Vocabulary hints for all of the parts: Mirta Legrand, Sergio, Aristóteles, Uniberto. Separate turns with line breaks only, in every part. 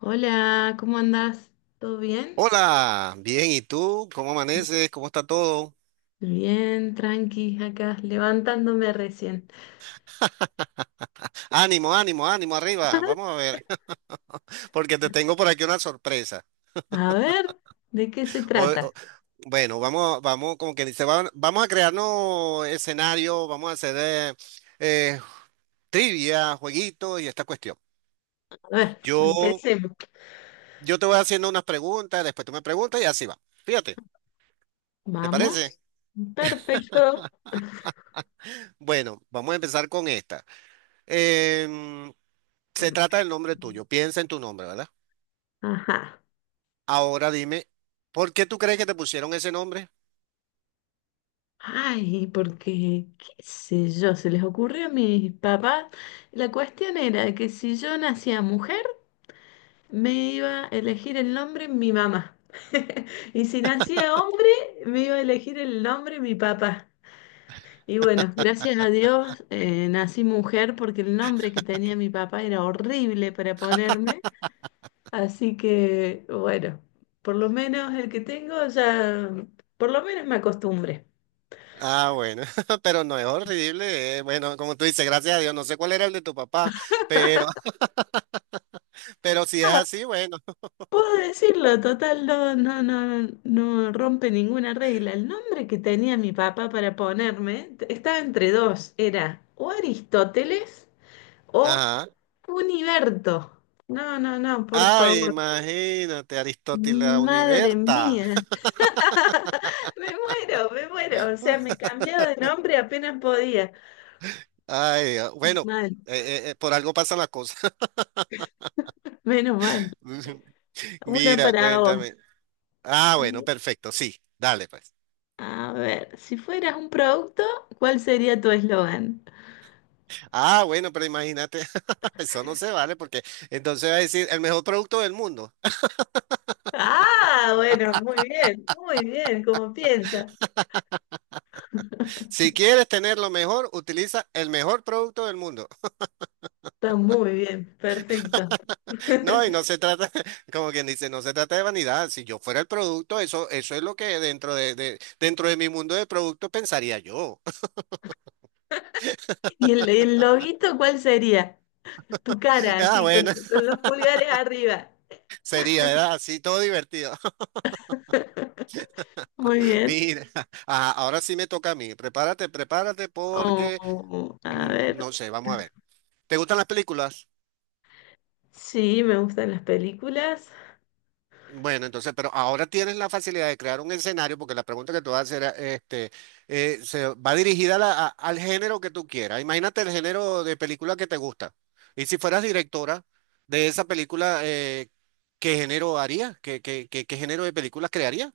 Hola, ¿cómo andás? ¿Todo bien?
Hola, bien, ¿y tú? ¿Cómo amaneces? ¿Cómo está todo?
Bien, tranqui, acá levantándome recién.
Ánimo, ánimo, ánimo, arriba. Vamos a ver, porque te tengo por aquí una sorpresa.
A ver, ¿de qué se
Hoy-
trata?
o- bueno, vamos, vamos, como que dice, vamos a crearnos escenario, vamos a hacer eh, trivia, jueguito y esta cuestión.
A ver,
Yo,
empecemos.
yo te voy haciendo unas preguntas, después tú me preguntas y así va. Fíjate, ¿te
Vamos.
parece?
Perfecto.
Bueno, vamos a empezar con esta. Em, Se trata del nombre tuyo. Piensa en tu nombre, ¿verdad?
Ajá.
Ahora dime, ¿por qué tú crees que te pusieron ese nombre?
Ay, porque, qué sé yo, se les ocurrió a mis papás. La cuestión era que si yo nacía mujer, me iba a elegir el nombre mi mamá. Y si nacía hombre, me iba a elegir el nombre mi papá. Y bueno, gracias a Dios nací mujer porque el nombre que tenía mi papá era horrible para ponerme. Así que bueno, por lo menos el que tengo ya, por lo menos me acostumbré.
Ah, bueno, pero no es horrible. Bueno, como tú dices, gracias a Dios, no sé cuál era el de tu papá, pero, pero si es
Ah,
así, bueno.
puedo decirlo, total, no, no, no, no rompe ninguna regla. El nombre que tenía mi papá para ponerme estaba entre dos, era o Aristóteles o
Ajá.
Uniberto. No, no, no, por
Ah,
favor.
imagínate, Aristóteles
Madre
Univerta.
mía. Me muero, me muero. O sea, me cambiaba de nombre apenas podía.
Ay, ah, bueno,
Mal,
por algo pasan las cosas.
menos mal. Una
Mira,
para
cuéntame.
vos.
Ah, bueno, perfecto, sí, dale pues.
A ver, si fueras un producto, ¿cuál sería tu eslogan?
Ah, bueno, pero imagínate, eso no se vale porque entonces va a decir el mejor producto del mundo.
Ah, bueno, muy bien, como piensa.
Si quieres tener lo mejor, utiliza el mejor producto del mundo.
Está muy bien, perfecto.
No, y no se trata, como quien dice, no se trata de vanidad. Si yo fuera el producto, eso es lo que dentro de mi mundo de productos pensaría yo.
¿Y el loguito cuál sería? Tu cara,
Ah,
así, con,
bueno,
con los pulgares arriba.
sería, ¿verdad? Así todo divertido.
Muy bien.
Mira, ajá, ahora sí me toca a mí. Prepárate, prepárate porque,
Oh, a
mm, no
ver,
sé, vamos a ver. ¿Te gustan las películas?
sí, me gustan las películas.
Bueno, entonces, pero ahora tienes la facilidad de crear un escenario, porque la pregunta que te voy a hacer, se va dirigida a al género que tú quieras. Imagínate el género de película que te gusta. Y si fueras directora de esa película, ¿qué género harías? ¿ qué género de películas crearías?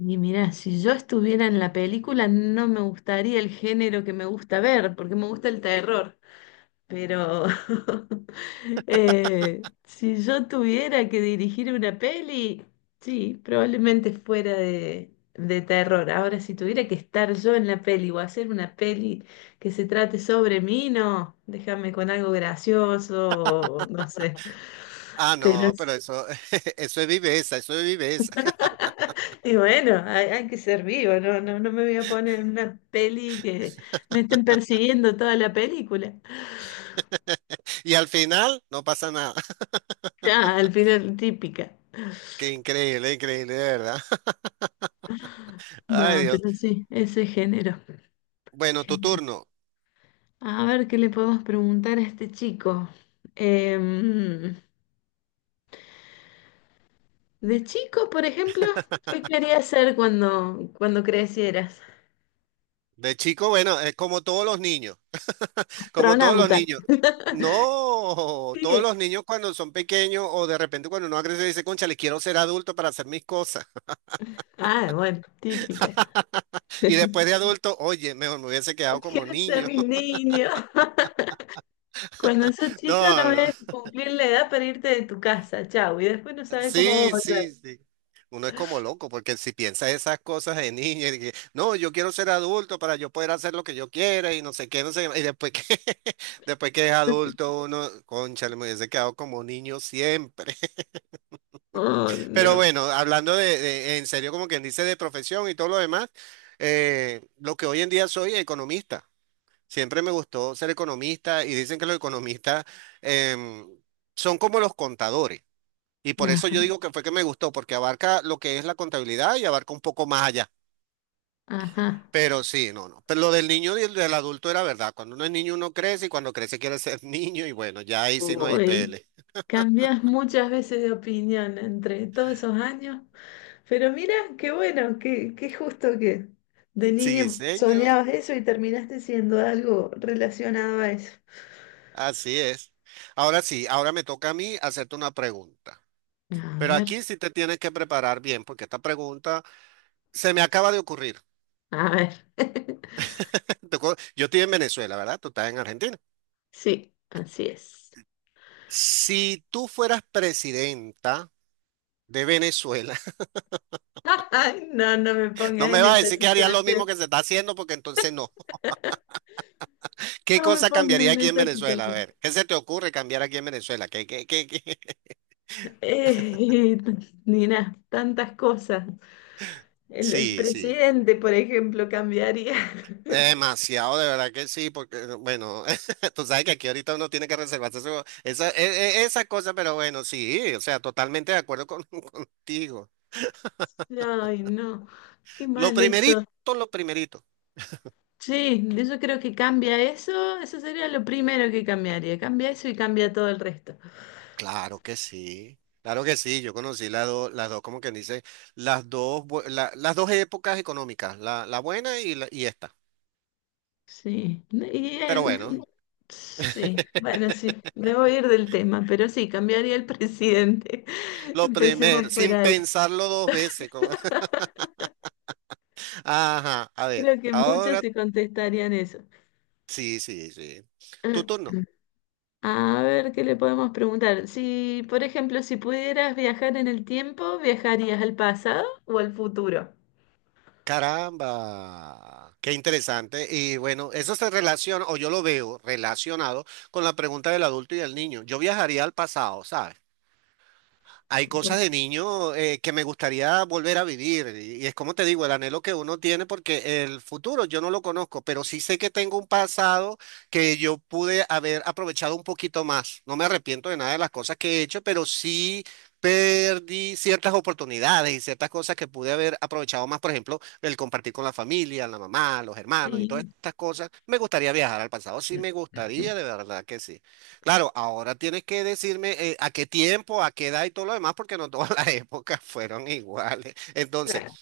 Y mirá, si yo estuviera en la película, no me gustaría el género que me gusta ver, porque me gusta el terror. Pero si yo tuviera que dirigir una peli, sí, probablemente fuera de terror. Ahora, si tuviera que estar yo en la peli o hacer una peli que se trate sobre mí, no, déjame con algo gracioso, o no sé.
Ah,
Pero
no, pero eso, eso es viveza, eso es viveza.
y bueno, hay que ser vivo, no, no, no me voy a poner en una peli que me estén persiguiendo toda la película.
Y al final no pasa nada.
Ah, al final típica.
Qué increíble, increíble, de verdad. Ay,
No,
Dios.
pero sí, ese género.
Bueno, tu
Género.
turno.
A ver qué le podemos preguntar a este chico. Em, de chico, por ejemplo, ¿qué querías ser cuando, cuando crecieras?
De chico, bueno, es como todos los niños. Como todos los
Astronauta.
niños. No, todos
Sigue.
los niños cuando son pequeños o de repente cuando uno crece dice, concha, le quiero ser adulto para hacer mis cosas.
Ah, bueno, típica.
Y después de adulto, oye, mejor me hubiese quedado como
Quiero ser
niño.
niño. Cuando sos chico no
No,
ves
no.
cumplir la edad para irte de tu casa, chau, y después no sabes cómo
Sí,
volver.
sí, sí. Uno es como loco porque si piensa esas cosas de niño, y que, no, yo quiero ser adulto para yo poder hacer lo que yo quiera y no sé qué, no sé qué. Y después que, después que es adulto, uno, concha, me hubiese quedado como niño siempre.
Ay,
Pero
no.
bueno, en serio, como quien dice, de profesión y todo lo demás, lo que hoy en día soy, economista. Siempre me gustó ser economista y dicen que los economistas em, son como los contadores. Y por eso yo
Ajá,
digo que fue que me gustó, porque abarca lo que es la contabilidad y abarca un poco más allá.
ajá.
Pero sí, no, no. Pero lo del niño y el del adulto era verdad. Cuando uno es niño, uno crece y cuando crece quiere ser niño y bueno, ya ahí sí no hay
Uy,
pele.
cambias muchas veces de opinión entre todos esos años. Pero mira, qué bueno, qué, qué justo que de
Sí,
niño
señor.
soñabas eso y terminaste siendo algo relacionado a eso.
Así es. Ahora sí, ahora me toca a mí hacerte una pregunta.
A
Pero
ver,
aquí sí te tienes que preparar bien, porque esta pregunta se me acaba de ocurrir.
a ver.
Yo estoy en Venezuela, ¿verdad? Tú estás en Argentina.
Sí, así es.
Si tú fueras presidenta de Venezuela,
Ay, no, no me
no
pongas
me
en
vas a
esa
decir que harías lo
situación.
mismo que se está haciendo, porque entonces no. ¿Qué
No me
cosa
pongas
cambiaría
en
aquí en
esa
Venezuela? A
situación.
ver, ¿qué se te ocurre cambiar aquí en Venezuela? ¿Qué?
Eh, Nina, tantas cosas. El
Sí, sí.
presidente, por ejemplo, cambiaría.
Demasiado, de verdad que sí, porque, bueno, tú sabes que aquí ahorita uno tiene que esa, esa cosa, pero bueno, sí, o sea, totalmente de acuerdo con- contigo.
Ay, no, qué
Lo
mal eso.
primerito, lo primerito.
Sí, yo creo que cambia eso, eso sería lo primero que cambiaría. Cambia eso y cambia todo el resto.
Claro que sí, yo conocí las dos, como quien dice, las dos épocas económicas, la buena y esta.
Sí,
Pero bueno,
sí, bueno, sí, me voy a ir del tema, pero sí, cambiaría el presidente.
lo
Empecemos
primero,
por
sin
ahí.
pensarlo dos veces. Ajá, a ver,
Creo que muchos
ahora
te contestarían eso.
sí, sí, sí. Tu turno.
A ver, ¿qué le podemos preguntar? Si, por ejemplo, si pudieras viajar en el tiempo, ¿viajarías al pasado o al futuro?
Caramba, qué interesante. Y bueno, eso se relaciona, o yo lo veo relacionado con la pregunta del adulto y del niño. Yo viajaría al pasado, ¿sabes? Hay cosas
Por-
de niño que me gustaría volver a vivir. Y es como te digo, el anhelo que uno tiene, porque el futuro yo no lo conozco, pero sí sé que tengo un pasado que yo pude haber aprovechado un poquito más. No me arrepiento de nada de las cosas que he hecho, pero sí perdí ciertas oportunidades y ciertas cosas que pude haber aprovechado más. Por ejemplo, el compartir con la familia, la mamá, los hermanos y todas
Sí.
estas cosas. Me gustaría viajar al pasado. Sí, me gustaría, de verdad que sí. Claro, ahora tienes que decirme a qué tiempo, a qué edad y todo lo demás, porque no todas las épocas fueron iguales. Entonces,
Claro.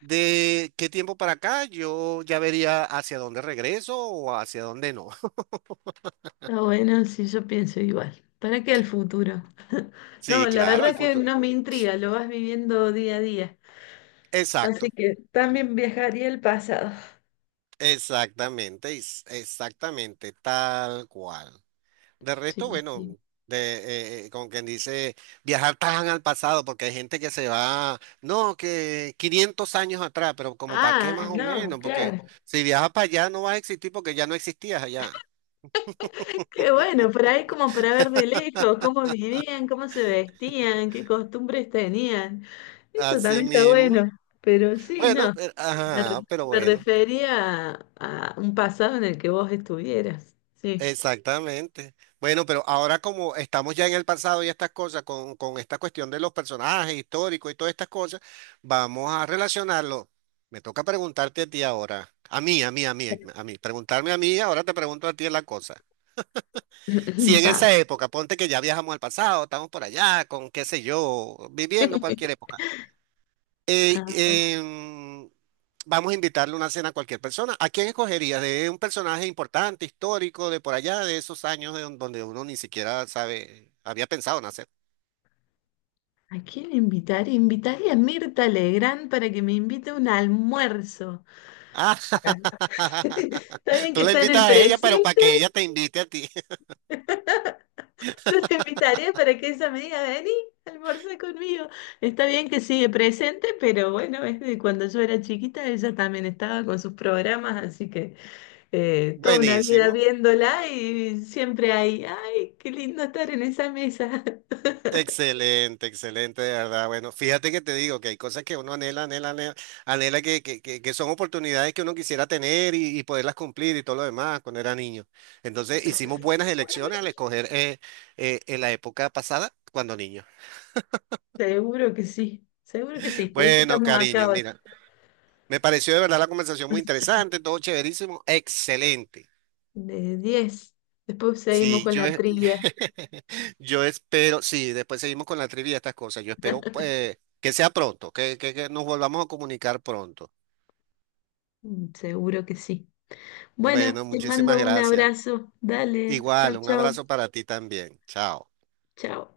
¿de qué tiempo para acá? Yo ya vería hacia dónde regreso o hacia dónde no.
Ah, bueno, sí, yo pienso igual. ¿Para qué al futuro? No,
Sí,
la
claro, el
verdad que
futuro.
no me intriga, lo vas viviendo día a día. Así
Exacto,
que también viajaría al pasado.
exactamente, exactamente, tal cual. De resto,
Sí,
bueno,
sí.
de, como quien dice, viajar tan al pasado, porque hay gente que se va, no, que 500 años atrás, pero como para qué
Ah,
más o
no,
menos, porque
claro.
si viajas para allá no vas a existir porque ya no existías allá.
Qué bueno, por ahí como para ver de lejos cómo vivían, cómo se vestían, qué costumbres tenían. Eso
Así
también está
mismo.
bueno, pero sí,
Bueno,
no,
pero,
me, re-
ajá, pero
me
bueno.
refería a un pasado en el que vos estuvieras, sí.
Exactamente. Bueno, pero ahora como estamos ya en el pasado y estas cosas, con esta cuestión de los personajes históricos y todas estas cosas, vamos a relacionarlo. Me toca preguntarte a ti ahora, preguntarme a mí, ahora te pregunto a ti la cosa. Si en
Pa.
esa época, ponte que ya viajamos al pasado, estamos por allá, con qué sé yo, viviendo cualquier época.
A
Eh,
ver,
em, vamos a invitarle una cena a cualquier persona. ¿A quién escogerías? De un personaje importante, histórico, de por allá, de esos años de donde uno ni siquiera sabe, había pensado nacer.
¿a quién invitaría? Invitaría a Mirta Legrand para que me invite a un almuerzo.
Ah,
Está bien
tú
que
la
está en
invitas
el
a ella, pero para
presente.
que ella te invite a ti.
Yo te invitaré para que ella me diga, vení, almorzá conmigo. Está bien que sigue presente, pero bueno, es de cuando yo era chiquita, ella también estaba con sus programas, así que toda una vida
Buenísimo.
viéndola y siempre hay, ay, qué lindo estar en esa mesa.
Excelente, excelente, de verdad. Bueno, fíjate que te digo que hay cosas que uno anhela, anhela, anhela, anhela que son oportunidades que uno quisiera tener y poderlas cumplir y todo lo demás cuando era niño. Entonces hicimos buenas elecciones al escoger en la época pasada cuando niño.
Seguro que sí, por eso
Bueno,
estamos acá
cariño,
hoy,
mira, me pareció de verdad la conversación muy interesante, todo chéverísimo, excelente.
de 10. Después seguimos
Sí,
con
yo,
la trivia.
yo espero, sí, después seguimos con la trivia y estas cosas. Yo espero pues, que, sea pronto, que nos volvamos a comunicar pronto.
Mm, seguro que sí. Bueno,
Bueno,
te
muchísimas
mando un
gracias.
abrazo, dale, chao,
Igual, un
chao,
abrazo para ti también. Chao.
chao.